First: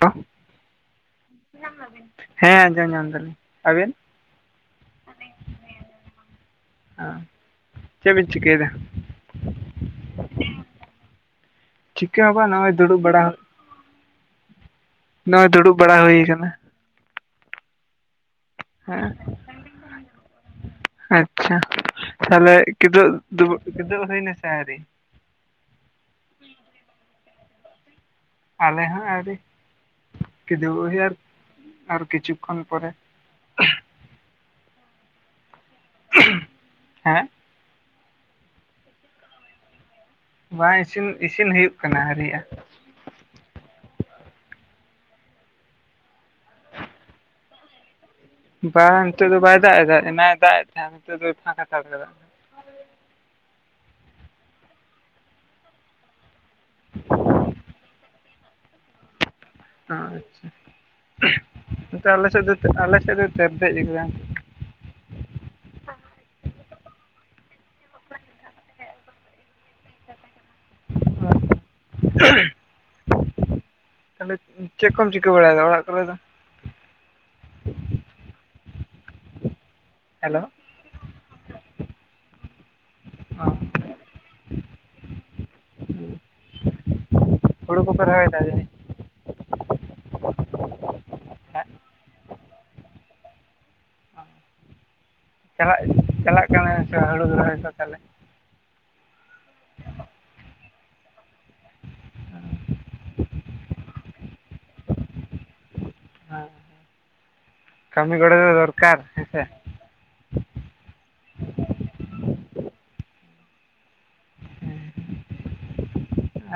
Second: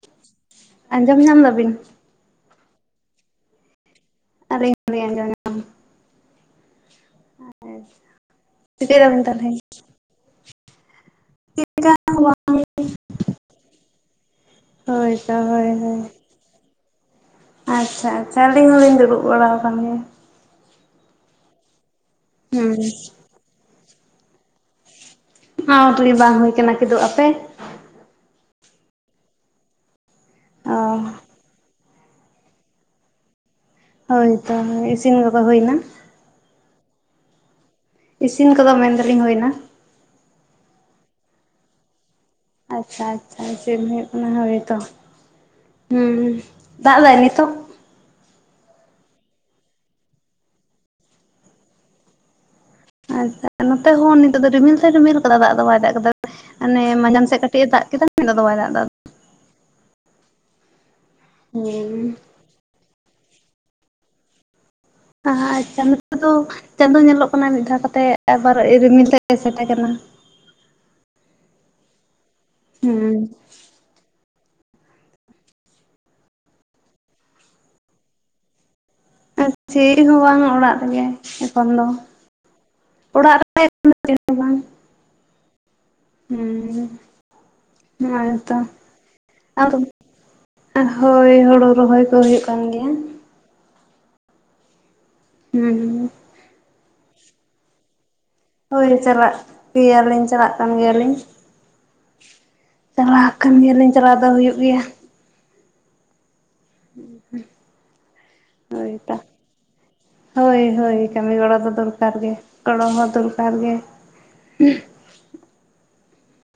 ᱦᱮᱸ, ᱟᱸᱡᱚᱢ ᱧᱟᱢ ᱫᱟᱵᱤᱱ ᱟᱸᱡᱚᱢᱮᱫᱟ ᱵᱤᱱ, ᱟᱸᱡᱚᱢ ᱧᱟᱢ ᱫᱟᱞᱤᱧ, ᱟᱵᱮᱱ? ᱟᱞᱤᱧ ᱦᱚᱸ ᱞᱤᱧ ᱟᱡᱚᱢ ᱧᱟᱢᱼᱼ [unintelligible] ᱪᱮᱫ ᱵᱤᱱ ᱪᱤᱠᱟᱹᱭᱮᱫᱟ ᱪᱤᱠᱟᱹᱭ ᱫᱟᱵᱮᱱ ᱛᱟᱦᱞᱮ? ᱪᱤᱠᱟᱹ ᱦᱚᱸ [unintelligible] ᱵᱟᱝ ᱱᱚᱜᱼᱚᱭ ᱫᱩᱲᱩᱵ ᱵᱟᱲᱟ ᱦᱳᱭ ᱛᱚ ᱱᱚᱜᱼᱚᱭ ᱦᱳᱭ ᱫᱩᱲᱩᱵ ᱵᱟᱲᱟ ᱦᱳᱭ᱾ ᱦᱩᱭ ᱟᱠᱟᱱᱟ ᱟᱪᱪᱷᱟ ᱟᱪᱪᱷᱟ, ᱟᱹᱞᱤᱧ ᱦᱚᱞᱤᱧ ᱦᱮᱸ ᱫᱩᱲᱩᱵ ᱵᱟᱲᱟᱣ ᱟᱠᱟᱱ ᱜᱮᱭᱟ᱾ ᱟᱪᱪᱷᱟ, ᱛᱟᱦᱚᱞᱮ ᱜᱮᱭᱟ᱾ ᱠᱮᱫᱳᱵᱽ ᱫᱚᱠᱮᱫᱳᱵᱽ ᱦᱳᱹᱭ ᱱᱟᱥᱮ ᱟᱣᱨᱤ? ᱟᱣᱨᱤ, ᱵᱟᱝ ᱦᱳᱭ ᱟᱠᱟᱱᱟ ᱠᱤᱫᱩᱜ, ᱟᱯᱮ? ᱟᱯᱮ ᱦᱚᱸ ᱟᱣᱨᱤ ᱚ ᱠᱤᱫᱳᱵᱚᱜ ᱦᱳᱭᱳᱜ-ᱟ᱾ ᱟᱨ ᱠᱤᱪᱩᱠᱷᱚᱱ ᱯᱚᱨᱮ᱾ ᱦᱳᱭ ᱛᱚ ᱦᱳᱭ ᱤᱥᱤᱱ ᱠᱚᱫᱚ ᱦᱳᱭ ᱮᱱᱟ? ᱦᱮᱸ? ᱤᱥᱤᱱ ᱠᱚᱫᱚ ᱢᱮᱱ ᱫᱟᱞᱤᱧ ᱦᱳᱭ ᱮᱱᱟ? ᱵᱟᱝ, ᱤᱥᱤᱱ ᱤᱥᱤᱱ ᱦᱩᱭᱩᱜ ᱠᱟᱱᱟ ᱦᱟᱹᱨᱤᱭᱟᱜ-ᱟ᱾ ᱟᱪᱪᱷᱟ ᱟᱪᱪᱷᱟ, ᱤᱥᱤᱱ ᱦᱳᱭᱳᱜ ᱠᱟᱱᱟ, ᱦᱳᱭ ᱛᱚ, ᱦᱩᱸ ᱫᱟᱜ ᱫᱟᱭ ᱱᱤᱛᱚᱜ? ᱵᱟᱝ ᱻᱱᱤᱛᱳᱜ ᱫᱚ ᱵᱟᱭ ᱫᱟᱜ ᱮᱫᱟ, ᱮᱱᱟᱝ ᱮ ᱫᱟᱜ ᱮᱫ ᱛᱟᱦᱮᱸᱫ ᱱᱤᱛᱚᱜ ᱫᱚᱭ ᱯᱷᱟᱸᱠᱟ ᱦᱟᱛᱟᱲ ᱠᱟᱫᱟ᱾ ᱟᱪᱪᱷᱟ, ᱱᱚᱛᱮ ᱦᱚᱸ ᱱᱤᱛᱚᱜ ᱫᱚ ᱨᱤᱢᱤᱞ ᱫᱚᱭ ᱨᱤᱢᱤᱞ ᱠᱟᱫᱟ ᱫᱟᱜ ᱫᱚ ᱵᱟᱭ ᱫᱟᱜ ᱠᱟᱫᱟ᱾ ᱟᱱᱮᱻ ᱢᱟᱸᱡᱟᱢ ᱥᱮᱫ ᱠᱟᱹᱴᱤᱡ ᱮ ᱫᱟᱜ ᱠᱮᱫᱟ, ᱟᱫᱚ ᱫᱚ ᱵᱟᱭ ᱫᱟᱜ ᱮᱫᱟ᱾ ᱦᱩᱸ ᱟᱪᱪᱷᱟ, ᱟᱞᱮ ᱥᱮᱫ ᱫᱚ ᱟᱞᱮ ᱥᱮᱫ ᱫᱚᱭ ᱛᱮᱨᱫᱮᱡ ᱠᱟᱫᱟ᱾ ᱟᱦᱟ ᱟᱪᱪᱷᱟ ᱱᱚᱛᱮᱫᱚ ᱪᱟᱸᱫᱳ ᱧᱮᱞᱚᱜ ᱠᱟᱱᱟᱭ ᱢᱤᱫ ᱫᱷᱟᱣ ᱠᱟᱛᱮᱫ, ᱟᱵᱟᱨ ᱨᱤᱢᱤᱞ ᱛᱮ ᱮᱥᱮᱴ ᱮ ᱠᱟᱱᱟ᱾ ᱦᱩᱸ [unintelligible] ᱛᱟᱦᱞᱮ ᱪᱮᱫ ᱠᱚᱢ ᱪᱤᱠᱟᱹ ᱵᱟᱲᱟᱭᱮᱫᱟ ᱚᱲᱟᱜ ᱠᱚᱨᱮ ᱫᱚ? ᱪᱤᱫ ᱦᱚᱸ ᱵᱟᱝ, ᱦᱮᱞᱳ ᱚᱲᱟᱜ ᱨᱮᱜᱮ ᱮᱠᱷᱚᱱ ᱫᱚ᱾ ᱚᱲᱟᱜ ᱚ ᱨᱮ [unintelligible] ᱦᱚᱸ ᱵᱟᱝ᱾ ᱦᱩᱸᱻ ᱦᱩᱲᱩ ᱠᱚᱯᱮ ᱨᱚᱦᱚᱭᱮᱫᱟ ᱚᱱᱟᱜᱮᱛᱚ᱾ ᱡᱟᱹᱱᱤᱡ ᱟᱫᱚ, ᱦᱳᱭᱻ ᱦᱳᱲᱳ ᱨᱚᱦᱚᱭ ᱠᱚ ᱦᱳᱭᱳᱜ ᱠᱟᱱ ᱜᱮᱭᱟ᱾ ᱦᱩᱸ ᱪᱟᱞᱟᱜ ᱪᱟᱞᱟᱜ ᱠᱟᱱᱟ ᱥᱮ ᱦᱩᱲᱩ ᱨᱚᱦᱚᱭ ᱠᱚ ᱛᱟᱦᱚᱞᱮ? ᱦᱳᱭ ᱪᱟᱞᱟᱜ-ᱜᱮᱭᱟᱞᱤᱧ ᱪᱟᱞᱟᱜ ᱠᱟᱱ ᱜᱮᱭᱟᱞᱤᱧ᱾ ᱪᱟᱞᱟᱣ ᱟᱠᱟᱱ ᱜᱮᱭᱟᱤᱧ ᱪᱟᱞᱟᱣ ᱫᱚ ᱦᱩᱭᱩᱜ ᱜᱮᱭᱟ᱾ ᱠᱟᱹᱢᱤ ᱜᱚᱲᱚ ᱫᱚ ᱦᱳᱭ ᱫᱚᱨᱠᱟᱨ ᱛᱚ ᱦᱮᱸᱥᱮ, ᱦᱳᱭ ᱦᱳᱭ, ᱠᱟᱹᱢᱤ ᱜᱚᱲᱟ ᱫᱚ ᱫᱚᱨᱠᱟᱨ ᱜᱮ, ᱜᱚᱲᱚ ᱦᱚᱸ ᱫᱚᱨᱠᱟᱨ ᱜᱮ᱾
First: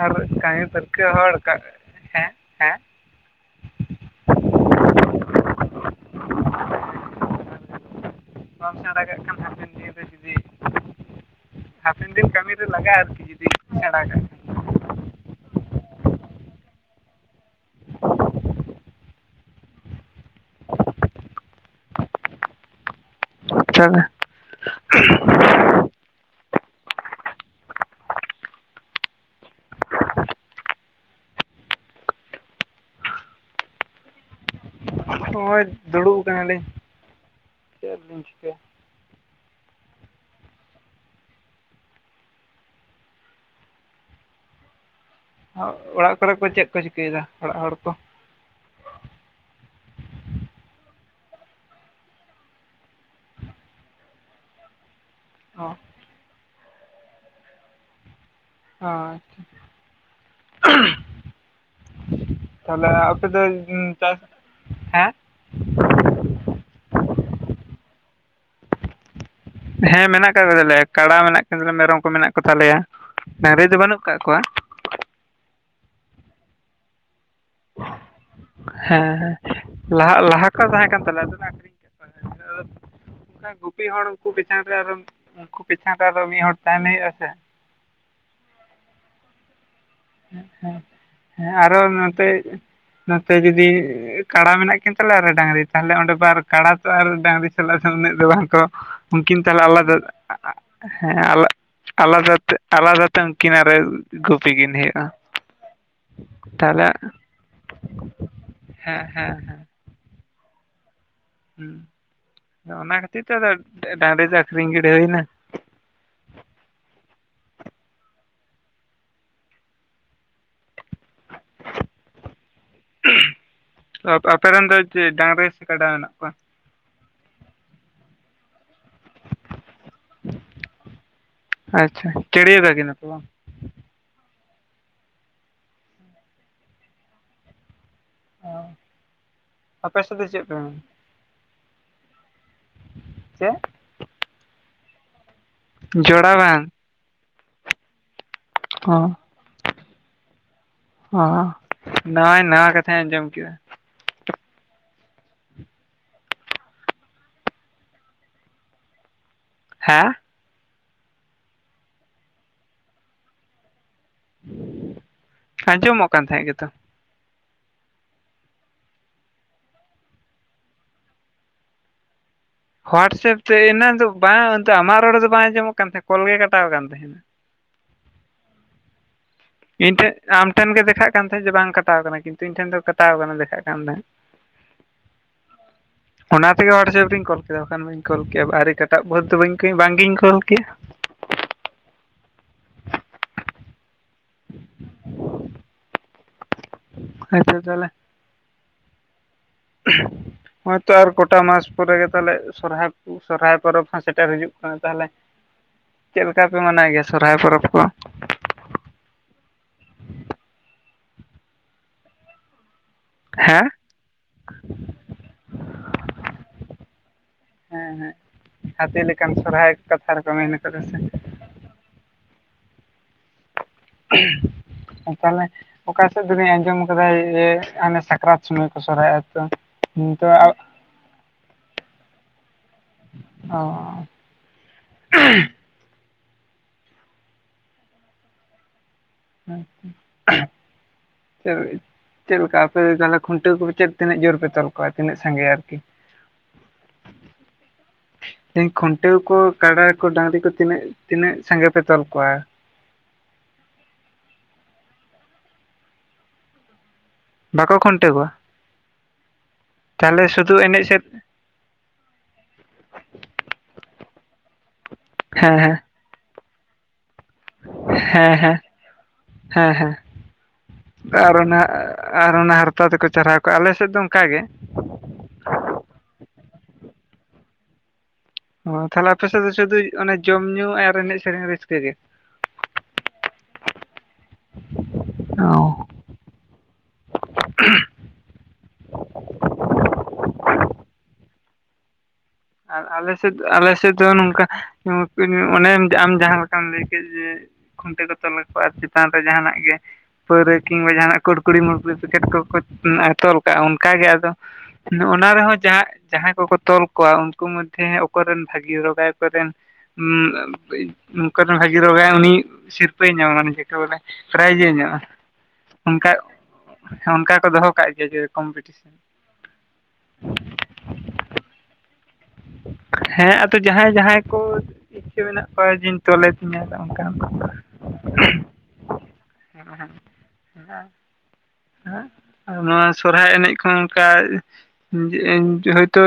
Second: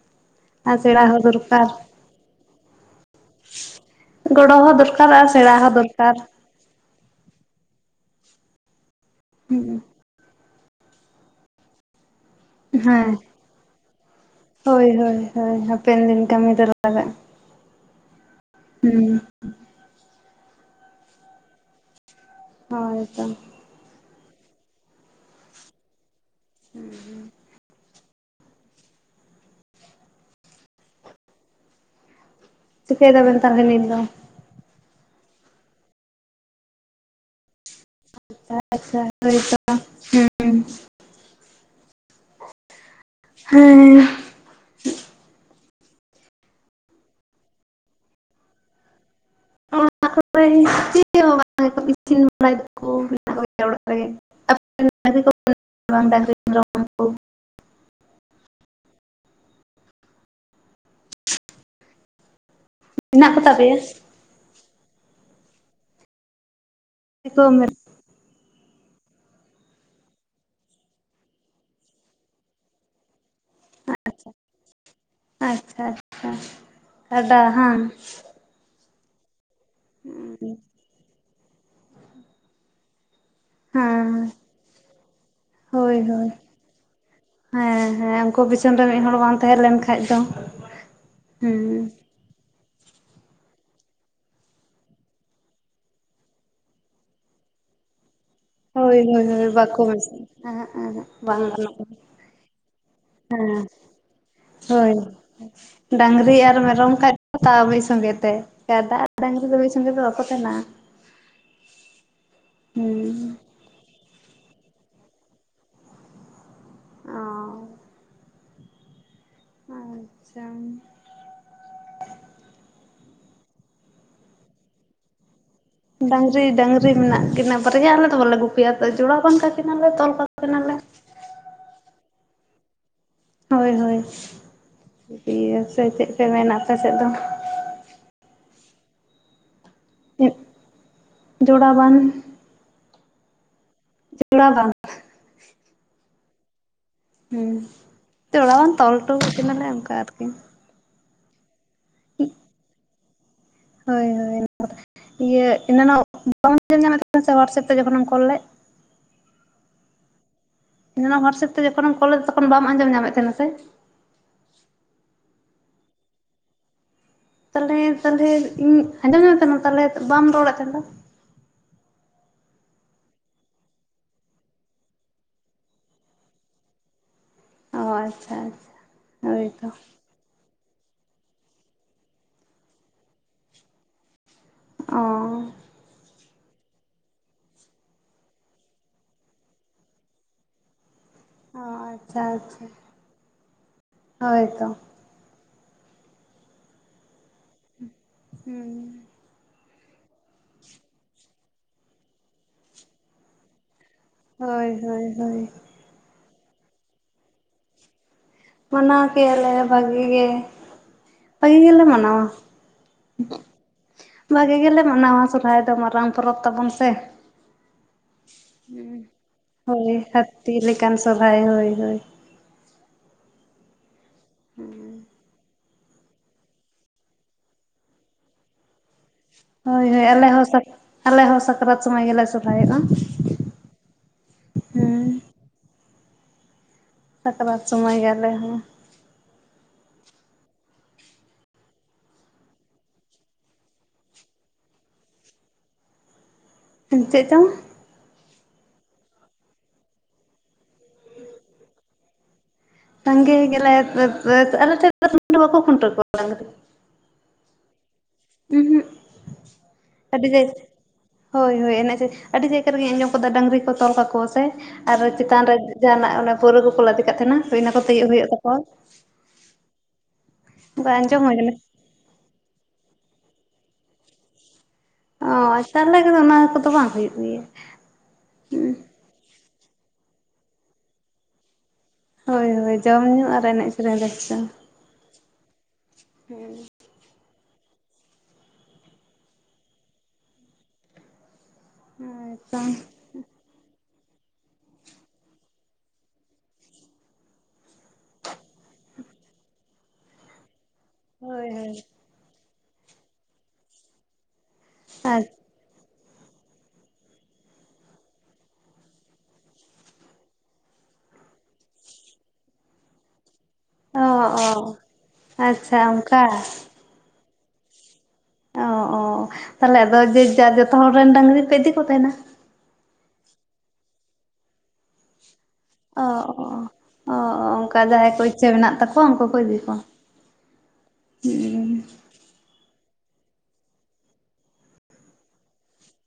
ᱟᱨ ᱠᱟᱢᱤ ᱟᱨ ᱥᱮᱬᱟ ᱯᱟᱹᱠᱟᱹᱣ ᱦᱚᱸ ᱦᱚᱲ ᱫᱚᱨᱠᱟᱨ ᱦᱮᱸ ᱦᱮᱸ ᱜᱚᱲᱚ ᱦᱚᱸ ᱫᱚᱨᱠᱟᱨ ᱟᱨ ᱥᱮᱬᱟ ᱦᱚᱸ ᱫᱚᱨᱠᱟᱨ᱾ ᱵᱟᱢ ᱥᱮᱬᱟ ᱠᱟᱜ ᱠᱷᱟᱱ ᱦᱟᱯᱮᱱ ᱦᱩᱸ ᱫᱤᱱ ᱨᱮ ᱡᱩᱫᱤ, ᱦᱟᱯᱮᱱ ᱫᱤᱱ ᱠᱟᱹᱢᱤ ᱢᱤᱨᱮ ᱞᱟᱜᱟᱜ-ᱟ ᱦᱮᱸ ᱟᱨᱠᱤ ᱡᱩᱫᱤ ᱥᱮᱬᱟ ᱠᱟᱜ ᱦᱳᱭ ᱦᱳᱭ ᱦᱳᱭ, ᱦᱟᱯᱮᱱ ᱫᱤᱱ ᱠᱟᱹᱢᱤ ᱫᱚ ᱞᱟᱜᱟᱜᱼᱟ ᱾ ᱦᱩᱸ᱾ ᱦᱚᱭ ᱛᱚ᱾ ᱟᱪᱪᱷᱟ᱾ ᱦᱩᱸ ᱦᱩᱸ᱾ ᱪᱤᱠᱟᱹᱭ ᱫᱟᱵᱮᱱ ᱛᱟᱞᱦᱮ ᱱᱤᱛ ᱫᱚ? ᱦᱚᱸᱜ-ᱚᱭ ᱫᱩᱲᱩᱵ ᱟᱠᱟᱱᱟᱞᱤᱧ᱾ ᱪᱮᱫ ᱟᱫᱚ ᱞᱤᱧ ᱪᱤᱠᱟᱹᱭᱟ? ᱟᱪᱪᱷᱟ, ᱦᱳᱭ ᱛᱚ᱾ ᱦᱮᱸ ᱦᱮᱸ᱾ ᱚ ᱚᱲᱟᱜ ᱠᱚᱨᱮ ᱠᱚ ᱪᱮᱫ ᱠᱚ ᱪᱤᱠᱟᱹᱭᱮᱫᱟ ᱚᱲᱟᱜ ᱦᱚᱲ ᱠᱚ? [inaudible] ᱪᱮᱫ ᱦᱚᱸ ᱵᱟᱝ [inaudible] ᱵᱟᱲᱟᱭ [inaudible] ᱠᱚᱜᱮᱭᱟ ᱚᱲᱟᱜ ᱨᱮᱜᱮ ᱚ [inaudible] ᱠᱚ ᱟᱪᱪᱷᱟ᱾ ᱛᱟᱦᱚᱞᱮ ᱚᱯᱮ ᱢᱮᱱᱟᱜ ᱫᱚ ᱠᱚᱛᱟ ᱯᱮᱭᱟ ᱩᱸ ᱪᱟᱥ, ᱦᱮᱸ? [inaudible] ᱦᱮᱸ ᱢᱮᱱᱟᱜ ᱟᱠᱟᱫ ᱠᱚ ᱫᱟᱞᱮᱭᱟ, ᱠᱟᱰᱟ ᱢᱮᱱᱟᱜ ᱠᱤᱱ ᱛᱟᱞᱮᱭᱟ, ᱢᱮᱨᱚᱢ ᱠᱚ ᱢᱮᱱᱟᱜ ᱠᱚ ᱛᱟᱞᱮᱭᱟ, ᱰᱟᱹᱝᱨᱤ ᱫᱚ ᱵᱟᱹᱱᱩᱜ ᱠᱟᱜ ᱟᱪᱪᱷᱟ, ᱠᱚᱣᱟ ᱟᱪᱪᱷᱟ ᱟᱪᱪᱷᱟ, ᱠᱟᱰᱟ ᱦᱟᱸ᱾ ᱦᱮᱸ ᱦᱮᱸ ᱞᱟᱦᱟ ᱞᱟᱦᱟ ᱠᱚ ᱛᱟᱦᱮᱸ ᱠᱟᱱ ᱛᱟᱞᱮᱭᱟ, ᱟᱫᱚᱞᱮ [inaudible] [inaudible] ᱜᱩᱯᱤ ᱦᱚᱲ ᱦᱮᱸ ᱩᱱᱠᱩ ᱯᱤᱪᱷᱟᱱ ᱨᱮ ᱟᱨᱚ ᱩᱱᱠᱩ ᱯᱤᱪᱷᱟᱱ ᱦᱳᱭ ᱨᱮ ᱟᱨᱚ ᱦᱳᱭ ᱢᱤᱫ ᱦᱚᱲ ᱛᱟᱦᱮᱱ ᱦᱩᱭᱩᱜᱼᱟ ᱥᱮ᱾ ᱦᱮᱸ ᱦᱮᱸ ᱩᱱᱠᱩ ᱯᱤᱪᱷᱚᱱ ᱨᱮ ᱢᱤᱫ ᱦᱚᱲᱚᱲ ᱵᱟᱝ ᱛᱟᱦᱮᱸ ᱞᱮᱱᱠ ᱦᱮᱸ ᱦᱮᱸ, ᱦᱮᱸ ᱟᱨᱚ ᱱᱚᱛᱮ ᱱᱚᱛᱮ ᱡᱩᱫᱤ ᱠᱟᱲᱟ ᱢᱮᱱᱟᱜ ᱠᱤᱱ ᱛᱟᱞᱮᱭᱟ ᱟᱨᱚ ᱰᱟᱹᱝᱨᱤ ᱛᱟᱦᱞᱮ ᱚᱸᱰᱮ ᱵᱟᱨ ᱠᱟᱲᱟ ᱛᱚ ᱟᱨ ᱰᱟᱹᱝᱨᱤ ᱥᱟᱞᱟᱜ ᱥᱮ ᱩᱱᱟᱹᱜ ᱫᱚ ᱵᱟᱝ ᱦᱳᱭ ᱦᱳᱭ ᱩᱱᱠᱤᱱ ᱦᱳᱭ ᱛᱟᱦᱚᱞᱮ ᱵᱟᱠᱚ ᱟᱞᱟᱫᱟ ᱢᱮᱥᱟᱜᱼᱟ ᱮᱦᱮᱸᱜ ᱮᱦᱮᱸᱜ ᱦᱮᱸ ᱵᱟᱝ ᱟᱞᱟ ᱜᱟᱱᱚᱜᱼᱟ ᱟᱞᱟᱫᱟ ᱛᱮ ᱟᱞᱟᱫᱟ ᱛᱮ ᱩᱱᱠᱤᱱ ᱟᱨᱚ ᱜᱩᱯᱤ ᱠᱤᱱ ᱦᱩᱭᱩᱜ᱾ ᱰᱟᱹᱝᱨᱤ ᱟᱨ ᱢᱮᱨᱚᱢ ᱠᱷᱟᱡ ᱛᱟᱣ ᱢᱤᱫ ᱥᱚᱸᱜᱮ ᱛᱮ, ᱠᱟᱰᱟ ᱦᱮᱸ ᱟᱨ ᱦᱮᱸ ᱰᱟᱹᱝᱨᱤ ᱫᱚ ᱦᱮᱸ ᱢᱤᱫ ᱥᱚ ᱥᱚᱸᱜᱮ ᱫᱚ ᱵᱟᱠᱚ ᱛᱟᱦᱮᱸᱱᱟ᱾ ᱦᱩᱸ ᱟᱫᱚ ᱚᱱᱟ ᱠᱷᱟᱹᱛᱤᱨ ᱛᱮ ᱦᱩᱸ ᱟᱫᱚ ᱰᱟᱹᱝᱨᱤ ᱫᱚ ᱟᱹᱠᱷᱨᱤᱧ ᱜᱤᱰᱤ ᱦᱩᱭᱱᱟ᱾ ᱚᱸ᱾ ᱟᱪᱪᱷᱟ᱾ ᱟᱯᱮ ᱟᱯᱮ ᱨᱮᱱ ᱫᱚ ᱪᱮᱫ ᱰᱟᱹᱝᱨᱤ ᱰᱟᱝᱨᱤ ᱰᱟᱹᱝᱨᱤ ᱢᱮᱱᱟᱜ ᱠᱤᱱᱟᱹ ᱵᱟᱨᱭᱟ ᱟᱞᱮ ᱫᱚ ᱵᱟᱞᱮ ᱜᱩᱯᱮᱭᱟ, ᱡᱚᱲᱟᱣ ᱵᱟᱱ ᱠᱟᱠᱤᱱᱟᱞᱮ ᱛᱚᱞ ᱠᱟᱠᱤᱱᱟᱞᱮ᱾ ᱟᱪᱪᱷᱟ, ᱪᱟᱹᱲᱭᱟᱹᱣ ᱠᱟᱠᱤᱱᱟ ᱯᱮ ᱵᱟᱝ? ᱦᱳᱭ ᱦᱳᱭ [inaudible] ᱥᱮ ᱪᱮᱫ ᱯᱮ ᱢᱮᱱᱟ ᱟᱯᱮ ᱥᱮᱫ ᱫᱚ? ᱚ ᱟᱯᱮ ᱥᱮᱫ ᱫᱚ ᱪᱮᱫ ᱯᱮ ᱢᱮᱱᱟ? ᱡᱚᱲᱟ ᱵᱟᱱ᱾ ᱪᱮᱫ? ᱡᱚᱲᱟ ᱵᱟᱝ᱾ ᱡᱚᱲᱟ ᱵᱟᱝ? ᱦᱩᱸ ᱡᱚᱲᱟ ᱵᱟᱱ, ᱛᱚᱞ ᱚ ᱦᱚᱴᱚ ᱠᱟᱠᱤᱱᱟᱞᱮ ᱚᱱᱠᱟ ᱟᱹᱨᱠᱤ᱾ ᱚ ᱱᱟᱣᱟᱭ ᱱᱟᱣᱟ ᱠᱟᱛᱷᱟᱧ ᱟᱸᱡᱚᱢ ᱠᱮᱫᱟ᱾ ᱦᱳᱭ ᱦᱳᱭ [inaudible] ᱤᱭᱟᱹ ᱮᱱᱟᱱᱚᱜ ᱵᱟᱢ ᱟᱸᱡᱚᱢ ᱧᱟᱢᱮᱫ ᱛᱟᱦᱮᱱᱟ ᱥᱮ ᱦᱚᱣᱟᱴᱥᱮᱯ ᱛᱮ ᱡᱚᱠᱷᱚᱱᱮᱢ ᱠᱚᱞ ᱞᱮᱫ? ᱦᱮᱸ? ᱮᱱᱟᱱᱚᱜ ᱦᱚᱣᱟᱴᱥᱮᱯ ᱛᱮ ᱡᱚᱠᱷᱚᱱᱮᱢ ᱠᱚᱞ ᱞᱮᱫ ᱛᱚᱠᱷᱚᱱ ᱵᱟᱢ ᱟᱸᱡᱚᱢ ᱧᱟᱢ ᱮᱫ ᱛᱟᱦᱮᱸᱱᱟ ᱥᱮ? ᱟᱸᱡᱚᱢᱚᱜ ᱠᱟᱱ ᱛᱟᱦᱮᱸᱫ ᱜᱮᱛᱚ᱾ ᱛᱟᱞᱦᱮ ᱛᱟᱞᱦᱮ ᱤᱧ ᱟᱸᱡᱚᱢ ᱧᱟᱢᱮᱫ ᱛᱟᱦᱮᱱᱟᱢ᱾ ᱛᱟᱞᱦᱮ ᱵᱟᱢ ᱨᱚᱲᱮᱫ ᱛᱟᱸᱦᱮᱡ ᱫᱚ? ᱦᱳᱣᱟᱴᱥᱮᱯ ᱛᱮ ᱮᱱᱟ ᱫᱚ ᱵᱟᱝ ᱟᱢᱟᱜ ᱨᱚᱲ ᱨᱮ ᱫᱚ ᱵᱟᱝ ᱟᱸᱡᱚᱢᱚᱜ ᱠᱟᱱ ᱛᱟᱦᱮᱸᱫ, ᱠᱚᱞ ᱜᱮ ᱠᱟᱴᱟᱣ ᱟᱠ ᱛᱟᱦᱮᱱᱟ᱾ ᱚᱻ ᱟᱪᱪᱷᱟ ᱟᱪᱪᱷᱟ᱾ ᱦᱳᱭᱛᱚ ᱤᱧ ᱴᱷᱮᱱ ᱟᱢ ᱴᱷᱮᱱ ᱜᱮ ᱫᱮᱠᱷᱟᱜ ᱠᱟᱱ ᱛᱟᱦᱮᱸᱫ ᱡᱮ ᱵᱟᱝ ᱠᱟᱴᱟᱣ ᱠᱟᱱᱟ, ᱠᱤᱱᱛᱩ ᱤᱧ ᱴᱷᱮᱱ ᱫᱚ ᱠᱟᱴᱟᱣ ᱟᱠᱟᱱᱟ ᱫᱮᱠᱷᱟᱜ ᱠᱟᱱ ᱛᱟᱦᱮᱸᱫ᱾ ᱚᱸ᱾ ᱚᱱᱟ ᱛᱮᱜᱮ ᱦᱳᱣᱟᱴᱥᱮᱯ ᱨᱮᱧ ᱠᱚᱞ ᱠᱮᱫᱟ, ᱵᱟᱠᱷᱟᱱ ᱵᱟᱹᱧ ᱠᱚᱞ ᱠᱮ ᱟᱨ ᱮᱴᱟᱜ ᱵᱟᱹᱫ ᱫᱚ ᱵᱟᱹᱧ ᱵᱟᱝ ᱜᱤᱧ ᱠᱚᱞ ᱠᱮᱭᱼᱟ ᱚ ᱟᱪᱪᱷᱟ ᱟᱪᱪᱷᱟ, ᱦᱳᱭ ᱛᱚ᱾ ᱟᱪᱪᱷᱚ ᱛᱟᱦᱚᱞᱮ ᱦᱩᱸ᱾ ᱦᱚᱸᱜᱚᱭ ᱛᱚ ᱟᱨ ᱠᱚᱴᱟ ᱢᱟᱥ ᱯᱚᱨᱮ ᱜᱮ ᱛᱟᱦᱚᱞᱮ ᱥᱚᱨᱦᱟᱭ ᱯᱚᱨᱚᱵᱽ ᱦᱚᱸ ᱥᱮᱴᱮᱨ ᱥᱮᱴᱮᱨ ᱦᱤᱡᱩᱜ ᱦᱳᱭ ᱦᱳᱭ ᱛᱟᱦᱚᱞᱮ ᱦᱳᱭ ᱪᱮᱫ ᱞᱮᱠᱟ ᱯᱮ ᱢᱟᱱᱟᱣ ᱜᱮᱭᱟ ᱥᱚᱦᱚᱨᱟᱭ ᱯᱚᱨᱚᱵ ᱠᱚ? ᱢᱟᱱᱟᱣ ᱠᱮᱭᱟ ᱞᱮ ᱵᱷᱟᱹᱜᱤ ᱜᱮ ᱵᱷᱟᱹᱜᱤ ᱜᱮᱞᱮ ᱢᱟᱱᱟᱣᱟ᱾ ᱦᱮᱸ ᱵᱷᱟᱹᱜᱤ ᱜᱮᱞᱮ ᱢᱟᱱᱟᱣᱟ, ᱥᱚᱦᱚᱨᱟᱭ ᱫᱚ ᱢᱟᱨᱟᱝ ᱯᱚᱨᱚᱵᱽ ᱛᱟᱵᱚᱱ ᱥᱮ᱾ ᱦᱮᱸ ᱦᱮᱸ ᱦᱩᱸ ᱦᱟᱹᱛᱤ ᱞᱮᱠᱟᱱ ᱥᱚᱨᱦᱟᱭ ᱠᱟᱛᱷᱟ ᱨᱮᱠᱚ ᱢᱮᱱ ᱠᱟᱫᱟ ᱥᱮ᱾ ᱦᱟᱭ ᱦᱳᱭ ᱦᱳᱭ ᱾ [unintelligible] ᱛᱟᱞᱮ ᱾ ᱚᱠᱟ ᱥᱮᱫ ᱫᱚᱞᱤᱧ ᱟᱸᱡᱚᱢ ᱟᱠᱟᱫᱟ ᱤᱭᱮ ᱟᱱᱮ ᱥᱟᱠᱨᱟᱛ ᱥᱚᱢᱚᱭ ᱠᱚ ᱥᱚᱨᱦᱟᱭᱚᱜᱼᱟ ᱾ ᱦᱳᱭ ᱦᱳᱭ ᱟᱞᱮ ᱦᱚᱸ ᱥᱟᱠᱨᱟᱛ ᱥᱚᱢᱚᱭ ᱜᱮᱞᱮ ᱥᱚᱨᱦᱟᱭᱚᱜᱼᱟ᱾ ᱚ ᱦᱮᱸ [unintelligible] ᱥᱟᱠᱨᱟᱛ ᱥᱚᱢᱚᱭ ᱜᱮ ᱟᱞᱮ ᱦᱚᱸ ᱾ ᱟᱪᱪᱷᱟ [unintelligible] ᱪᱮᱫᱞᱮᱠᱟ ᱟᱯᱮ ᱫᱚ ᱛᱟᱞᱦᱮ ᱠᱷᱩᱱᱴᱟᱹᱣ ᱠᱚ ᱪᱮᱜ ᱛᱤᱱᱟᱹᱜ ᱡᱳᱨ ᱯᱮ ᱛᱚᱞ ᱠᱚᱣᱟ ᱛᱤᱱᱟᱹᱜ ᱥᱟᱸᱜᱮ ᱟᱨᱠᱤ? ᱪᱮᱜ ᱪᱚᱝ ᱾ ᱫᱤᱧ ᱠᱷᱩᱱᱴᱟᱹᱣ ᱠᱚ ᱠᱟᱰᱟ ᱠᱚ ᱰᱟᱺᱝᱨᱤ ᱠᱚ ᱛᱤᱱᱟᱹᱜ ᱛᱤᱱᱟᱹᱜ ᱥᱟᱸᱜᱮ ᱯᱮ ᱛᱚᱞ ᱠᱚᱣᱟ ᱾ ᱥᱟᱸᱜᱮ ᱜᱮᱞᱮ ᱟᱞᱮ ᱟᱹᱫ ᱟᱞᱮ [unintelligible] ᱵᱟᱠᱚ ᱠᱷᱩᱱᱴᱟᱹ ᱠᱚᱣᱟ ᱾ ᱡᱟᱝ ᱠᱟᱴᱤᱡ ᱾ ᱵᱟᱠᱚ ᱠᱷᱩᱱᱴᱟᱹᱣ ᱠᱚᱣᱟ? ᱩᱸᱦᱩᱜ ᱛᱟᱞᱦᱮ ᱥᱩᱫᱩ ᱮᱱᱮᱡ ᱥᱮᱫ? ᱦᱳᱭ ᱦᱳᱭ ᱮᱱᱮᱡ ᱥᱮ ᱟᱹᱰᱤ ᱡᱟᱭᱜᱟ ᱨᱮᱜᱮᱧ ᱟᱸᱡᱚᱢ ᱠᱟᱫᱟ ᱰᱟᱺᱝᱨᱤ ᱠᱚ ᱛᱚᱞ ᱠᱟᱠᱚ ᱥᱮ? ᱟᱨ ᱪᱮᱛᱟᱱ ᱨᱮ ᱦᱮᱸ ᱦᱮᱸ ᱡᱟᱦᱟᱱᱟᱜ ᱚᱱᱟ ᱯᱟᱹᱣᱨᱟᱹ ᱠᱚᱠᱚ ᱞᱟᱫᱮ ᱠᱟᱜ ᱛᱟᱸᱦᱮᱱᱟ ᱾ ᱦᱮᱸ ᱦᱮᱸ ᱦᱮᱸ ᱦᱮᱸ ᱚᱱᱠᱟ ᱟᱸᱡᱚᱢ ᱦᱩᱭ ᱟᱨ ᱠᱟᱱᱟ ᱚᱱᱟ ᱟᱨ ᱚᱱᱟ ᱦᱟᱨᱛᱟ ᱛᱮᱠᱚ ᱪᱟᱨᱦᱟᱣ ᱠᱚᱜᱼᱟ, ᱟᱞᱮ ᱥᱮᱫ ᱫᱚ ᱚᱱᱠᱟ ᱜᱮ ᱾ ᱚ ᱛᱟᱞᱦᱮ ᱠᱚᱫᱚ ᱚᱱᱟ ᱠᱚᱫᱚ ᱵᱟᱝ ᱦᱩᱭᱩᱜ ᱜᱮᱭᱟ ᱾ ᱚ ᱛᱟᱦᱞᱮ ᱟᱯᱮ ᱥᱮᱫ ᱫᱚ ᱥᱩᱫᱷᱩᱡ ᱚᱱᱮ ᱡᱚᱢ ᱧᱩ ᱟᱨ ᱮᱱᱮᱡ ᱥᱮᱨᱮᱧ ᱨᱟᱹᱥᱠᱟᱹ ᱜᱮ? ᱦᱳᱭ ᱦᱳᱭ ᱡᱚᱢ ᱧᱩ ᱟᱨ ᱮᱱᱮᱡ ᱥᱮᱨᱮᱧ ᱨᱟᱹᱥᱠᱟ ᱾ ᱚ ᱦᱩᱸ ᱟᱪᱪᱷᱟ ᱟᱨ ᱟᱞᱮ ᱥᱮᱫ ᱟᱞᱮ ᱥᱮᱫ ᱫᱚ ᱱᱚᱝᱠᱟ ᱱᱩᱝᱠᱤᱱ ᱚᱱᱮᱢ ᱟᱢ ᱡᱟᱸᱦᱟ ᱞᱮᱠᱟᱢ ᱞᱟᱹᱭ ᱠᱮᱫ ᱡᱮ ᱠᱷᱩᱱᱴᱟᱹᱣ ᱠᱚ ᱛᱚᱞᱟ ᱠᱚᱣᱟ ᱟᱨ ᱪᱮᱛᱟᱱ ᱨᱮ ᱡᱟᱸᱦᱟᱱᱟᱜ ᱜᱮ ᱯᱟᱹᱨᱣᱟᱹ ᱠᱤᱝᱵᱟ ᱡᱟᱦᱟᱱᱟᱜ ᱦᱳᱭ ᱠᱩᱨᱼᱠᱩᱲᱤ ᱢᱩᱲᱼᱠᱩᱲᱤ ᱯᱮᱠᱮᱴ ᱠᱚᱠᱚ ᱛᱚᱞ ᱠᱟᱜᱼᱟ ᱚᱱᱠᱟᱜᱮ ᱟᱫᱚ ᱾ ᱦᱳᱭ ᱚᱱᱟ ᱨᱮᱸᱦᱚ ᱡᱟᱸᱦᱟ ᱡᱟᱦᱟᱸᱭ ᱠᱚᱠᱚ ᱛᱚᱞ ᱠᱚᱣᱟ ᱩᱱᱠᱩ ᱢᱚᱫᱽᱫᱷᱮ ᱚᱠᱚᱭ ᱨᱮᱱ ᱵᱷᱟᱹᱜᱤ ᱨᱚᱜᱽ ᱜᱟᱭ ᱚᱠᱚᱭ ᱨᱮᱱ [unintelligible] ᱱᱚᱝᱠᱟ ᱨᱮᱱ ᱵᱷᱟᱜᱤ ᱨᱚᱜᱽ ᱜᱟᱭ ᱩᱱᱤ ᱥᱤᱨᱯᱟᱹᱭ ᱧᱟᱢᱟ ᱢᱟᱱᱮ ᱪᱮᱫ ᱛᱟᱵᱚᱞᱮ ᱚ ᱚ ᱯᱨᱟᱭᱤᱡ ᱮ ᱧᱟᱢᱟ ᱚᱱᱠᱟ ᱚᱱᱠᱟ ᱠᱚ ᱫᱚᱦᱚ ᱠᱟᱜ ᱜᱮᱭᱟ ᱚ ᱠᱚᱢᱯᱤᱴᱤᱥᱮᱱ ᱚ ᱛᱟᱞᱦᱮ ᱟᱫᱚ ᱡᱮᱨ ᱡᱟᱨ ᱡᱚᱛᱚ ᱦᱚᱲ ᱨᱮᱱ ᱰᱟᱝᱨᱤ ᱯᱮ ᱤᱫᱤ ᱠᱚ ᱛᱟᱦᱮᱱᱟ ᱾ ᱦᱮᱸ ᱟᱫᱚ ᱡᱟᱸᱦᱟᱸᱭ ᱡᱟᱸᱦᱟᱸᱭ ᱠᱚ ᱾ ᱤᱪᱪᱷᱟᱹ ᱢᱮᱱᱟᱜ ᱠᱚᱣᱟ ᱡᱮᱧ ᱛᱚᱞ ᱛᱤᱧᱟ ᱚᱝᱠᱟ ᱚᱝᱠᱟ ᱠᱚ ᱾ [inaudible] ᱡᱟᱸᱦᱟᱸᱭ ᱠᱚ ᱤᱪᱪᱷᱟᱹ ᱢᱮᱱᱟᱜ ᱛᱟᱠᱚᱣᱟ ᱩᱱᱠᱩ ᱠᱚ ᱤᱫᱤ ᱠᱚᱣᱟ ᱾ ᱦᱮ ᱟᱨ ᱱᱚᱣᱟ ᱥᱚᱨᱦᱟᱭ ᱮᱱᱮᱡ ᱠᱚᱦᱚᱸ ᱚᱱᱠᱟ ᱾ ᱡᱮ ᱤᱧ ᱦᱚᱭᱛᱳ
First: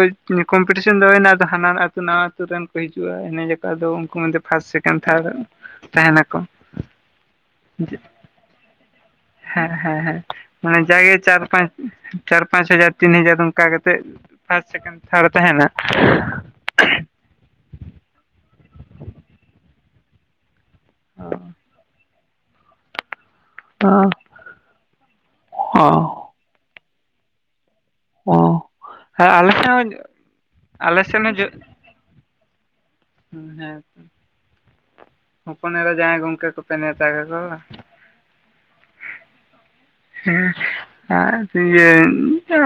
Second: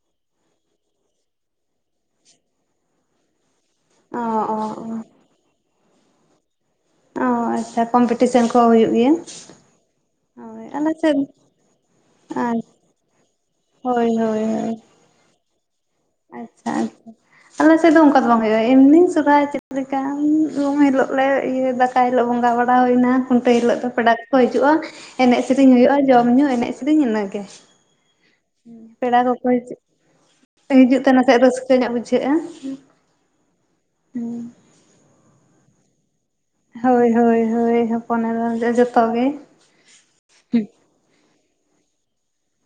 ᱠᱚᱢᱯᱤᱴᱤᱥᱚᱱ ᱫᱚ ᱦᱩᱭᱱᱟ ᱟᱫᱚ ᱦᱟᱱᱟᱱ ᱟᱹᱛᱩ ᱱᱟᱣᱟ ᱟᱹᱛᱩ ᱨᱮᱱ ᱠᱚ ᱦᱤᱡᱩᱜᱼᱟ ᱮᱱᱮᱡ ᱡᱟᱠᱩ᱾ ᱛᱟᱫᱚ ᱩᱱᱠᱩ ᱚ ᱢᱚᱫᱷᱮ ᱚ ᱯᱷᱟᱥᱴ ᱚ ᱥᱮᱠᱮᱱᱰ ᱛᱷᱟᱨ ᱛᱟᱦᱮ ᱱᱟᱠᱚ ᱾ ᱚ ᱟᱪᱪᱷᱟ ᱠᱚᱢᱯᱤᱴᱤᱥᱮᱱ ᱠᱚ ᱦᱩᱭᱩᱜ ᱜᱮᱭᱟ? ᱦᱮᱸ ᱦᱮᱸ ᱦᱮᱸ ᱦᱳᱭ ᱢᱟᱱᱮ ᱟᱞᱮ ᱡᱟᱜᱮ ᱥᱮᱫ ᱪᱟᱨ ᱯᱟᱸᱪ ᱪᱟᱨ ᱯᱟᱸᱪ ᱦᱟᱡᱟᱨ ᱛᱤᱱ ᱦᱟᱡᱟᱨ ᱚᱱᱠᱟ ᱠᱟᱛᱮᱜ ᱦᱳᱭ ᱦᱳᱭ ᱯᱷᱟᱥ ᱦᱳᱭ ᱥᱮᱠᱮᱱᱰ ᱛᱷᱟᱨ ᱛᱟᱦᱮᱱᱟ ᱾ [inaudible] ᱟᱞᱮ ᱥᱮᱫ ᱫᱚ ᱚᱱᱠᱟ ᱫᱚ ᱵᱟᱝ ᱦᱩᱭᱩᱜᱼᱟ, ᱮᱢᱱᱤ ᱥᱚᱨᱦᱟᱭ ᱪᱮᱫ ᱞᱮᱠᱟ ᱾ ᱩᱢ ᱦᱤᱞᱳᱜ ᱞᱮ ᱚ ᱤᱭᱟᱹ ᱫᱟᱠᱟᱭ ᱦᱤᱞᱳᱜ ᱵᱚᱸᱜᱟ ᱵᱟᱲᱟ ᱦᱩᱭᱮᱱᱟ ᱾ ᱠᱷᱩᱱᱴᱟᱹᱣ ᱦᱤᱞᱳᱜ ᱫᱚ ᱯᱮᱲᱟ ᱠᱚᱠᱚ ᱦᱤᱡᱩᱜᱼᱟ ᱮᱱᱮᱡ ᱥᱮᱨᱮᱧ ᱚ ᱦᱩᱭᱩᱜᱼᱟ ᱡᱚᱢ ᱧᱩ ᱮᱱᱮᱡ ᱥᱮᱨᱮᱧ ᱤᱱᱟᱹ ᱜᱮ ᱾ ᱚ ᱯᱮᱲᱟ ᱠᱚᱠᱚ ᱟᱞᱮ ᱥᱮᱫ ᱦᱤᱡᱩᱜ ᱦᱚᱸ ᱦᱤᱡᱩᱜ ᱟᱞᱮ ᱛᱮ ᱥᱮᱫ ᱦᱚᱸ ᱱᱟᱥᱮᱜ ᱨᱟᱹᱥᱠᱟᱹ ᱧᱚᱜ ᱵᱩᱡᱷᱟᱹᱜᱼᱟ ᱾ ᱦᱮᱸ, ᱦᱚᱯᱚᱱᱮᱨᱟ ᱡᱟᱣᱟᱭ ᱜᱚᱝᱠᱮ ᱠᱚ᱾ ᱦᱳᱭ ᱦᱳᱭ ᱦᱳᱭ ᱦᱚᱯᱚᱱ ᱮᱨᱟ ᱡᱚᱛᱚ ᱜᱮ ᱾ ᱦᱮᱸ ᱮᱸ ᱤᱭᱟᱹ ᱮᱸ ᱪᱮᱜ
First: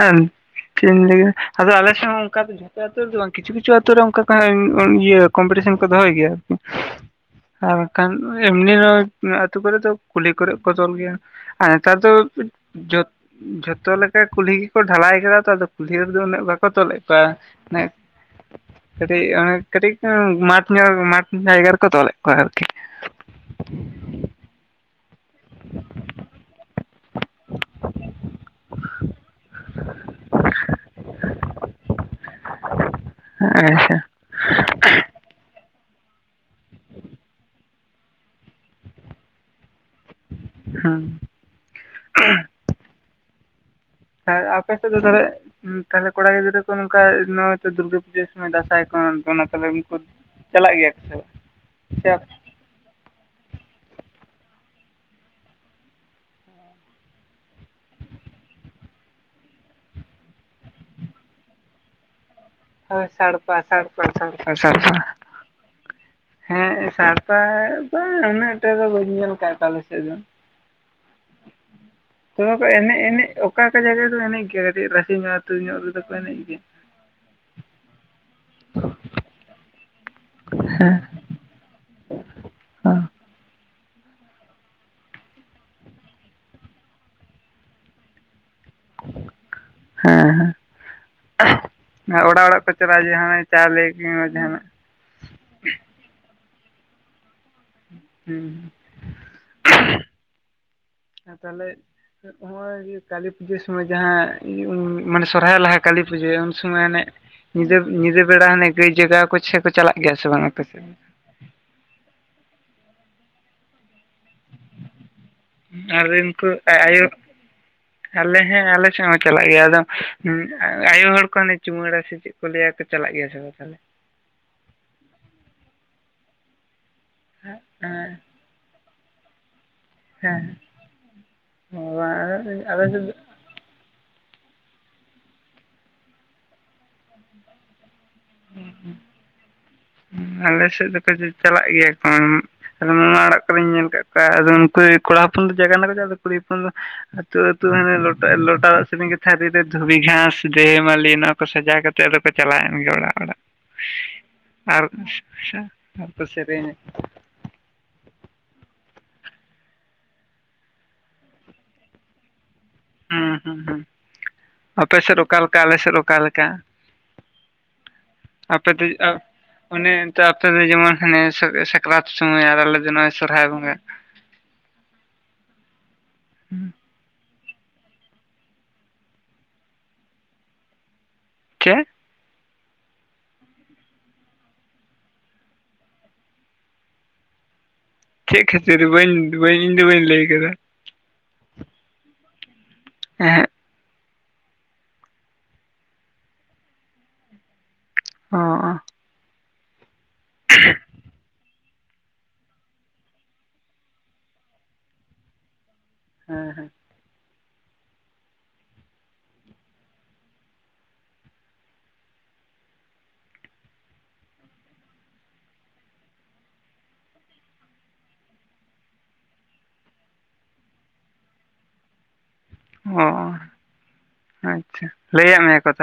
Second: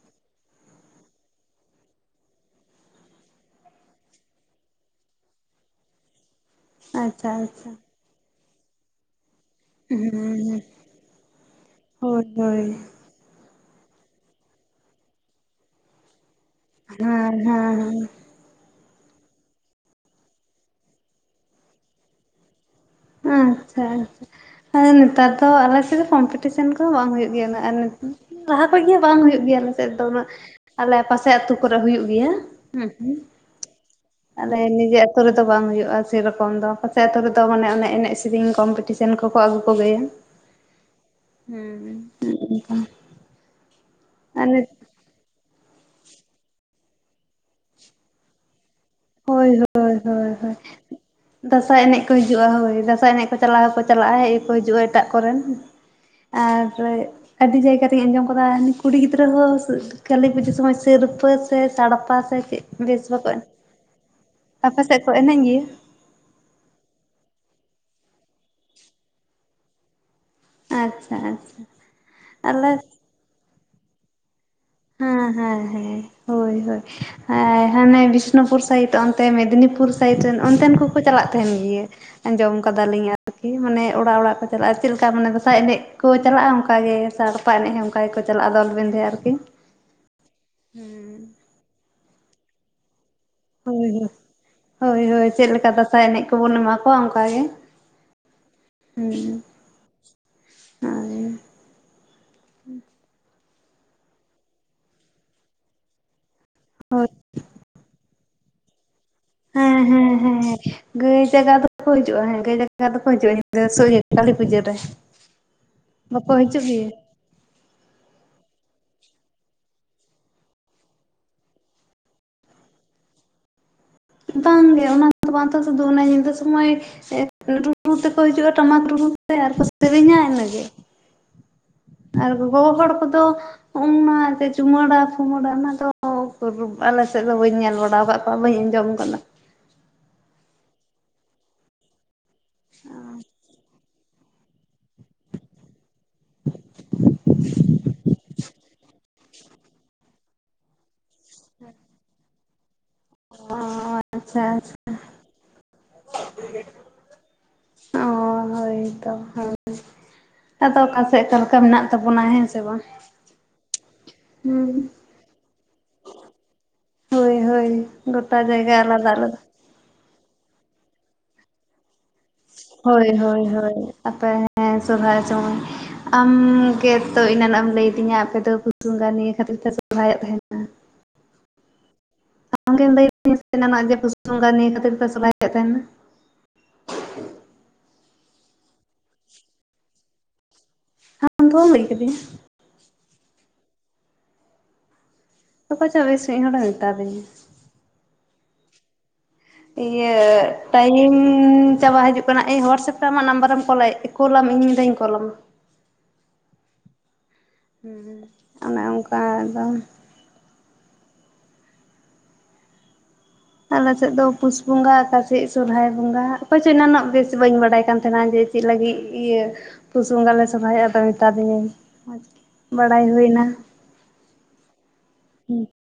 ᱮᱢ ᱞᱟ. ᱭ ᱠᱮᱫᱟ ᱟᱫᱚ ᱟᱞᱮ ᱥᱮᱜ ᱦᱚᱸ ᱚᱱᱠᱟ ᱡᱷᱚᱛᱚ ᱟᱛᱳ ᱨᱮᱫᱚ ᱵᱟᱝ ᱠᱤᱪᱷᱩ ᱠᱤᱪᱷᱩ ᱟᱛᱳ ᱨᱮ ᱚᱱᱠᱟ ᱠᱟᱸᱧ ᱤᱭᱟ. ᱠᱚᱢᱯᱤᱴᱤᱥᱚᱱ ᱠᱚ ᱫᱚᱦᱚᱭ ᱜᱮᱭᱟ᱾ ᱟᱪᱪᱷᱟ ᱟᱪᱪᱷᱟ᱾ ᱠᱷᱟᱱ ᱮᱢᱱᱤ ᱨᱮᱦᱚᱸ ᱟᱹᱛᱩ ᱠᱚᱨᱮ ᱫᱚ ᱠᱩᱞᱦᱤ ᱠᱚᱨᱮ ᱦᱩᱸ ᱠᱚ ᱛᱚᱞ ᱜᱮᱭᱟ ᱟᱨ ᱱᱮᱛᱟᱨ ᱫᱚ ᱦᱳᱭ ᱦᱳᱭ ᱡᱚᱛ ᱡᱚᱛᱚ ᱞᱮᱠᱟ ᱠᱩᱞᱦᱤ ᱜᱮᱠᱚ ᱰᱷᱟᱞᱟᱭ ᱠᱟᱫᱟ ᱛᱚ ᱟᱫᱚ ᱠᱩᱞᱦᱤ ᱨᱮᱫᱚ ᱩᱱᱟᱹᱜ ᱵᱟᱠ ᱠᱚ ᱛᱚᱞᱮᱜ ᱦᱮᱸ ᱠᱚᱣᱟ ᱦᱮᱸ ᱱᱮ ᱦᱮᱸ ᱠᱟᱴᱤᱡ ᱚᱱᱮ ᱠᱟᱴᱤᱡ ᱩᱸ ᱢᱟᱴᱷ ᱧᱚᱜ ᱢᱟᱴᱷ ᱡᱟᱭᱜᱟ ᱨᱮᱠᱚ ᱛᱚᱞᱮᱜ ᱠᱚᱣᱟ ᱟᱨᱠᱤ ᱾ ᱟᱪᱪᱷᱟ ᱟᱪᱪᱷᱟ ᱟᱨ ᱱᱮᱛᱟᱨ ᱫᱚ ᱟᱞ ᱥᱮᱫ ᱠᱚᱢᱯᱤᱴᱤᱥᱚᱱ ᱠᱚ ᱵᱟᱝ ᱦᱩᱭᱩᱜ ᱜᱮᱭᱟ ᱱᱟ ᱟᱨ ᱞᱟᱦᱟ ᱠᱷᱚᱡ ᱜᱮ ᱵᱟᱝ ᱦᱩᱭᱩᱜ ᱜᱮᱭᱟ ᱟᱞᱮᱥᱮᱫ ᱫᱚ ᱩᱱᱟᱹᱜ ᱟᱞᱮ ᱯᱟᱥᱮ ᱟᱛᱩ ᱠᱚᱨᱮ ᱦᱩᱭᱩᱜ ᱜᱮᱭᱟ ᱦᱩᱸ ᱾ ᱟᱪᱪᱷᱟ ᱾ ᱟᱞᱮ ᱱᱤᱡᱮ ᱟᱛᱳ ᱨᱮᱫᱚ ᱵᱟᱝ ᱦᱩᱭᱩᱜᱼᱟ ᱥᱮᱨᱚᱠᱚᱢ ᱫᱚ ᱯᱟᱥᱮ ᱟᱛᱳ ᱨᱮᱫᱚ ᱢᱟᱱᱮ ᱚᱱᱮ ᱮᱱᱮᱡ ᱥᱮᱨᱮᱧ ᱠᱚᱢᱯᱤᱴᱚᱱ ᱥᱮᱱ ᱠᱚᱠᱚ ᱟᱹᱜᱩ ᱠᱚᱜᱮᱭᱟ, ᱦᱩᱸ ᱦᱩᱸ ᱚᱱᱠᱟ ᱦᱮ ᱟᱯᱮ ᱥᱮᱫ ᱫᱚ ᱛᱟᱦᱞᱮ ᱩᱸ ᱛᱷᱟᱞᱮ ᱠᱚᱲᱟ ᱜᱤᱫᱽᱨᱟᱹ ᱠᱚ ᱱᱚᱝᱠᱟ ᱱᱚ ᱫᱩᱨᱜᱟᱹ ᱯᱩᱡᱟᱹ ᱚᱱᱟ ᱫᱟᱸᱥᱟᱭ ᱠᱷᱚᱱ ᱚᱱᱟ ᱦᱳᱭ ᱛᱚᱞ ᱞᱟᱜᱤᱜ ᱦᱳᱭ ᱠᱚ ᱦᱳᱭ ᱦᱳᱭ ᱪᱟᱞᱟᱜ ᱜᱮᱭᱟ ᱠᱚ ᱫᱟᱸᱥᱟᱭ ᱮᱱᱮᱡ ᱥᱮ ᱠᱚ ᱦᱤᱡᱩᱜᱼᱟ ᱦᱳᱭ ᱫᱟᱥᱟᱭ ᱮᱱᱮᱡ ᱪᱟᱞᱟᱣ ᱦᱚᱠᱚ ᱪᱟᱞᱟᱜᱼᱟ ᱦᱮᱡ ᱦᱚᱠᱚ ᱦᱤᱡᱩᱜᱼᱟ ᱮᱴᱟᱜ ᱠᱚᱨᱮᱱ ᱟᱨ ᱨᱮ ᱟᱹᱰᱤ ᱡᱟᱭᱜᱟ ᱨᱤᱧ ᱟᱸᱡᱚᱢ ᱠᱟᱫᱟ ᱠᱩᱲᱤ ᱜᱤᱫᱽᱨᱟᱹ ᱦᱚᱸ ᱥᱮ ᱠᱟᱞᱤ ᱯᱩᱡᱟᱹ ᱥᱚᱢᱚᱭ ᱥᱤᱨᱯᱟᱹ ᱥᱮ ᱥᱟᱲᱯᱟ ᱥᱮ ᱪᱮᱜ? ᱦᱳᱭ ᱥᱟᱲᱯᱟ ᱥᱟᱲᱯᱟ ᱥᱟᱲᱯᱟ ᱟᱯᱮ ᱥᱮᱫ ᱥᱟᱲᱯᱟ ᱠᱚ ᱾ ᱮᱱᱮᱡ ᱜᱮᱭᱟ? ᱦᱮᱸ ᱥᱟᱲᱯᱟ ᱫᱚ ᱩᱱᱟᱹᱜ ᱴᱟ ᱫᱚ ᱵᱟᱹᱧ ᱧᱮᱞ ᱠᱟᱜ ᱛᱟᱞᱮ ᱥᱮᱜ ᱫᱚ ᱟᱪᱪᱷᱟ ᱟᱪᱪᱷᱟ ᱾ ᱫᱚᱢᱮ ᱠᱚ ᱟᱞᱮ ᱮᱱᱮᱡ ᱮᱱᱮᱡ ᱚᱠᱟ ᱚᱠᱟ ᱡᱟᱭᱜᱟ ᱨᱮᱫᱚ ᱮᱱᱮᱡ ᱜᱮ ᱠᱟᱹᱴᱤᱡ ᱨᱟᱥᱤ ᱧᱚᱜ ᱟᱹᱛᱩ ᱧᱚᱜ ᱨᱮᱫᱚ ᱠᱚ ᱮᱱᱮᱡ ᱜᱮᱭᱟ ᱾ ᱮᱸ ᱦᱟᱱᱮ ᱵᱤᱥᱱᱩᱯᱩᱨ ᱥᱟᱭᱤᱰ ᱚᱱᱛᱮ ᱢᱮᱫᱽᱱᱤᱯᱩᱨ ᱥᱟᱭᱤᱰ ᱨᱮᱱ ᱚᱱᱛᱮᱱ ᱠᱚᱠᱚ ᱦᱮᱸ ᱪᱟᱞᱟᱜ ᱛᱮᱦᱮᱱ ᱜᱤᱭᱟ ᱟᱸᱡᱚᱢ ᱦᱮᱸ ᱠᱟᱫᱟᱞᱤᱧ ᱟᱨ ᱠᱤ ᱢᱟᱱᱮ ᱚᱲᱟᱜ ᱚᱲᱟᱜ ᱠᱚ ᱪᱟᱞᱟᱜᱼᱟ ᱪᱤᱜ ᱞᱮᱠᱟ ᱢᱟᱱᱮ ᱫᱟᱸᱥᱟᱭ ᱮᱱᱮᱡ ᱠᱩ ᱪᱟᱞᱟᱜᱼᱟ ᱚᱱᱠᱟ ᱜᱮ ᱥᱟᱲᱯᱟ ᱮᱱᱮᱡ ᱦᱚᱸ ᱚᱱᱠᱟ ᱜᱮᱠᱩ ᱪᱟᱞᱟᱜᱼᱟ ᱫᱚᱞᱵᱮᱞ ᱦᱮ ᱟᱨᱠᱤ ᱾ ᱦᱮᱸ ᱦᱮᱸ ᱦᱩᱸ ᱚᱲᱟᱜ ᱚᱲᱟᱜ ᱠᱚ ᱪᱟᱞᱟᱜᱼᱟ ᱡᱟᱦᱟᱭ ᱦᱳᱭ ᱪᱟᱣᱞᱮ ᱦᱳᱭ ᱠᱤᱱ ᱵᱟ ᱡᱟᱦᱟᱱᱟᱜ ᱦᱳᱭ ᱦᱳᱭ ᱪᱮᱜ ᱞᱮᱠᱟ ᱫᱟᱸᱥᱟᱭ ᱮᱱᱮᱡ ᱠᱚᱵᱚᱱ ᱮᱢᱟ ᱠᱚᱣᱟ ᱚᱱᱠᱟ ᱜᱮ ᱾ ᱦᱩᱸ ᱟᱨ ᱛᱟᱦᱞᱮ ᱪᱮᱜ ᱦᱚᱜ-ᱚᱭ ᱤᱭᱟᱹ ᱠᱟᱹᱞᱤ ᱯᱩᱡᱟᱹ ᱥᱚᱢᱚᱭ ᱡᱟᱦᱟᱸ ᱩᱸ ᱢᱟᱱᱮ ᱥᱚᱨᱦᱟᱭ ᱞᱟᱦᱟ ᱠᱟᱹᱞᱤ ᱯᱩᱡᱟᱹ ᱩᱱ ᱥᱚᱢᱚᱭ ᱦᱟᱱᱮ ᱦᱳᱭ ᱧᱤᱫᱟᱹ ᱧᱤᱫᱟᱹ ᱵᱮᱲᱟ ᱦᱟᱱᱮ ᱜᱟᱹᱭ ᱡᱟᱜᱟᱣ ᱠᱚ ᱥᱮ ᱠᱚ ᱦᱮᱸ ᱪᱟᱞᱟᱜ ᱦᱮᱸ ᱜᱮᱭᱟ ᱥᱮ ᱦᱮᱸ ᱵᱟᱝ ᱟᱯᱮ ᱥᱮᱫ? ᱜᱟᱹᱭ ᱡᱟᱜᱟᱣ ᱫᱚ ᱠᱚ ᱦᱤᱡᱩᱜᱼᱟ ᱾ ᱦᱮᱸ ᱜᱟᱹᱭ ᱡᱟᱜᱟᱣ ᱫᱚᱠᱚ ᱦᱤᱡᱩᱜᱼᱟ ᱧᱤᱫᱟᱹ ᱥᱚ ᱤᱭᱟᱹ ᱠᱟᱹᱞᱤ ᱯᱩᱡᱟᱹ ᱨᱮ ᱾ ᱠᱟᱨᱮᱴ ᱠᱩ ᱟᱡ ᱟᱭᱳ ᱟᱞᱮ ᱦᱮᱸ ᱟᱞᱮ ᱥᱮᱜ ᱦᱚᱸ ᱪᱟᱞᱟᱜ ᱜᱮᱭᱟ ᱟᱫᱚ ᱩᱸ ᱟᱭᱳ ᱦᱚᱲ ᱠᱚ ᱚᱱᱮ ᱪᱩᱢᱟᱹᱲᱟ ᱥᱮ ᱪᱮᱜ ᱠᱚ ᱞᱟᱹᱭᱟ ᱛᱚ ᱪᱟᱞᱟᱜ ᱜᱮᱭᱟ ᱥᱮ ᱵᱟ ᱛᱟᱦᱞᱮ? ᱵᱟᱝ ᱜᱮ ᱚᱱᱟ ᱫᱚ ᱵᱟᱝ ᱛᱚ ᱥᱩᱫᱷᱩ ᱚᱱᱮ ᱧᱤᱫᱟᱹ ᱥᱚᱢᱚᱭ ᱥᱮ ᱨᱩ ᱨᱩ ᱛᱮᱠᱚ ᱦᱮᱸ ᱦᱤᱡᱩᱜᱼᱟ ᱴᱟᱢᱟᱠ ᱨᱩ ᱛᱮ ᱟᱨ ᱠᱟ ᱥᱤᱨᱤᱧᱟ ᱤᱱᱟᱹ ᱦᱮᱸ ᱜᱮ ᱾ ᱟᱨ ᱜᱚᱜᱚ ᱟᱞᱮ ᱦᱚᱲ ᱥᱮᱫ ᱠᱚᱫᱚ ᱩᱱᱟ ᱡᱮ ᱪᱩᱢᱟᱹᱲᱟ ᱯᱷᱩᱢᱟᱹᱲᱟ ᱚᱱᱟ ᱫᱚ ᱚ ᱩᱠᱩᱨ ᱟᱞᱮ ᱥᱮᱜ ᱫᱚ ᱵᱟᱹᱧ ᱧᱮᱞ ᱵᱟᱲᱟᱣ ᱟᱠᱟᱜ ᱠᱚᱣᱟ ᱵᱟᱹᱧ ᱟᱸᱡᱚᱢ ᱠᱟᱫᱟ ᱾ ᱩᱸ ᱟᱞᱮ ᱥᱮᱜ ᱫᱚᱠᱚ ᱪᱟ ᱪᱟᱞᱟᱜ ᱜᱮᱭᱟ ᱠᱚ ᱢᱟᱢᱟ ᱚᱲᱟᱜ ᱠᱚᱨᱮᱧ ᱧᱮᱞ ᱠᱟᱜ ᱠᱚᱣᱟ ᱟᱫᱚ ᱱᱩᱠᱩ ᱠᱚᱲᱟ ᱦᱚᱯᱚᱱ ᱫᱚ ᱡᱟᱜᱟᱵᱱᱟ ᱠᱚ ᱪᱟᱜ-ᱟ ᱟᱫᱚ ᱠᱩᱲᱤ ᱦᱚᱯᱚᱱ ᱫᱚ ᱟᱹᱛᱩ ᱟᱹᱛᱩ ᱦᱟᱱᱮ ᱞᱚᱴᱟ ᱞᱚᱴᱟ ᱫᱟᱜ ᱥᱮᱯᱮᱧ ᱠᱟᱛᱮ ᱛᱷᱟᱹᱨᱤ ᱨᱮ ᱫᱷᱩᱵᱤ ᱜᱷᱟᱥ ᱫᱷᱮᱭ ᱢᱟᱞᱤ ᱚᱱᱟ ᱠᱚ ᱥᱟᱡᱟᱣ ᱠᱟᱛᱮ ᱟᱫᱚ ᱠᱚ ᱪᱟᱞᱟᱣᱮᱱ ᱜᱮ ᱚᱲᱟᱜ ᱚᱲᱟᱜ ᱚ ᱟᱪᱪᱷᱟ ᱟᱨ ᱟᱪᱪᱷᱟ ᱟᱪᱪᱷᱟ ᱟᱨ ᱠᱚ ᱥᱮᱨᱮᱧᱟ᱾ ᱚᱻ ᱦᱳᱭ ᱛᱚ ᱦᱳᱭ᱾ ᱟᱫᱚ ᱚᱠᱟᱥᱮᱫ ᱚᱠᱟ ᱞᱮᱠᱟ ᱢᱮᱱᱟᱜ ᱛᱟᱵᱚᱱᱟ ᱦᱮᱸ ᱥᱮ ᱵᱟᱝ᱾ ᱦᱩᱸ ᱦᱩᱸ ᱦᱩᱸ ᱦᱩᱸ ᱟᱯᱮ ᱥᱮᱫ ᱚᱠᱟ ᱞᱮᱠᱟ ᱟᱞᱮ ᱥᱮᱫ ᱚᱠᱟ ᱞᱮᱠᱟ ᱾ ᱦᱳᱭ ᱦᱳᱭ ᱜᱚᱴᱟ ᱡᱟᱭᱜᱟ ᱟᱞᱟᱫᱟ ᱟᱞᱟᱫᱟ᱾ ᱚᱱᱮ ᱚᱱᱛᱮ ᱟᱯᱮᱫᱚ ᱡᱮᱢᱚᱱ ᱦᱟᱱᱮ ᱥᱟ-ᱥᱟᱠᱨᱟᱛ ᱥᱚᱢᱚᱭ ᱟᱨ ᱟᱞᱮ ᱫᱚ ᱱᱚᱜ-ᱚᱭ ᱥᱚᱨᱦᱟᱭ ᱵᱚᱸᱜᱟ ᱾ ᱛᱟᱯᱚᱨ ᱦᱮᱸ ᱥᱚᱨᱦᱟᱭ ᱥᱚᱢᱚᱭ ᱟᱢᱜᱮᱛᱚ ᱮᱱᱟᱱᱚᱜ ᱮᱢ ᱞᱟᱹᱭᱟᱫᱤᱧᱟ ᱟᱯᱮ ᱛᱚ ᱯᱩᱥ ᱵᱚᱸᱜᱟ ᱱᱤᱭᱟᱹ ᱠᱷᱟᱹᱛᱤᱨ ᱛᱮ ᱥᱚᱨᱦᱟᱭᱚᱜ ᱛᱟᱦᱮᱱ ᱪᱮᱫ? ᱟᱢ ᱜᱮᱢ ᱞᱟᱹᱭᱮᱫ ᱛᱟᱦᱮᱱᱟ ᱥᱮ ᱮᱱᱟᱱᱚᱜ ᱡᱮ ᱯᱩᱥ ᱵᱚᱸᱜᱟ ᱱᱤᱭᱟᱹ ᱠᱷᱟᱹᱛᱤᱨ ᱛᱮ ᱥᱚᱨᱦᱟᱭᱚᱜ ᱛᱟᱦᱮᱱᱟ ᱾ ᱪᱮᱫ ᱠᱷᱟᱹᱛᱤᱨ ᱵᱟᱹᱧ ᱵᱟᱹᱧ ᱤᱧᱫᱚ ᱵᱟᱹᱧ ᱞᱟᱹᱭ ᱠᱟᱫᱟ ᱾ ᱟᱢ ᱫᱚ ᱵᱟᱢ ᱞᱟᱹᱭ ᱠᱟᱫᱤᱧᱟ? ᱮᱸᱦᱮᱸᱜ᱾ ᱚᱠᱚᱭ ᱪᱚ ᱵᱮᱥ ᱢᱤᱫ ᱦᱚᱲᱮ ᱢᱮᱛᱟᱫᱤᱧᱟ᱾ ᱚᱻ ᱤᱭᱟᱹ ᱴᱟᱭᱤᱢ ᱩᱸ ᱪᱟᱵᱟ ᱦᱟᱹᱡᱩᱜ ᱠᱟᱱᱟ ᱮ ᱦᱳᱣᱟᱴᱥᱮᱯ ᱛᱮ ᱟᱢᱟᱜ ᱱᱟᱢᱵᱟᱨᱮᱢ ᱠᱚᱞᱮᱫ ᱠᱩᱞᱟᱢ ᱤᱧ ᱢᱤᱫᱷᱟᱣ ᱤᱧ ᱫᱟᱹᱧ ᱠᱚᱞᱟᱢᱟ ᱾ ᱦᱮᱸ ᱦᱮᱸ᱾ ᱦᱮᱸ ᱦᱮᱸ ᱚᱱᱮ ᱚᱱᱠᱟ ᱟᱫᱚ ᱟᱞᱮ ᱥᱮᱫ ᱫᱚ ᱯᱩᱥ ᱵᱚᱸᱜᱟ ᱚᱠᱟᱥᱮᱜ ᱥᱚᱨᱦᱟᱭ ᱵᱚᱸᱜᱟ ᱚᱠᱚᱭ ᱪᱚ ᱮᱱᱟᱱᱚᱜ ᱵᱮᱥ ᱵᱟᱹᱧ ᱵᱟᱰᱟᱭ ᱠᱟᱱ ᱛᱟᱦᱮᱱᱟ ᱡᱮ ᱪᱮᱫ ᱞᱟᱹᱜᱤᱫ ᱤᱭᱟᱹ ᱯᱩᱥ ᱵᱚᱸᱜᱟ ᱞᱮ ᱥᱚᱦᱚᱨᱟᱭᱚᱜᱼᱟ ᱟᱫᱚ ᱢᱮᱛᱟ ᱫᱤᱧᱟᱭ ᱾ ᱚ ᱟᱪᱪᱷᱟ ᱞᱟᱹᱭᱟᱜ ᱦᱩᱸ ᱢᱮᱭᱟ ᱠᱚ ᱛᱟᱦᱚᱞᱮ᱾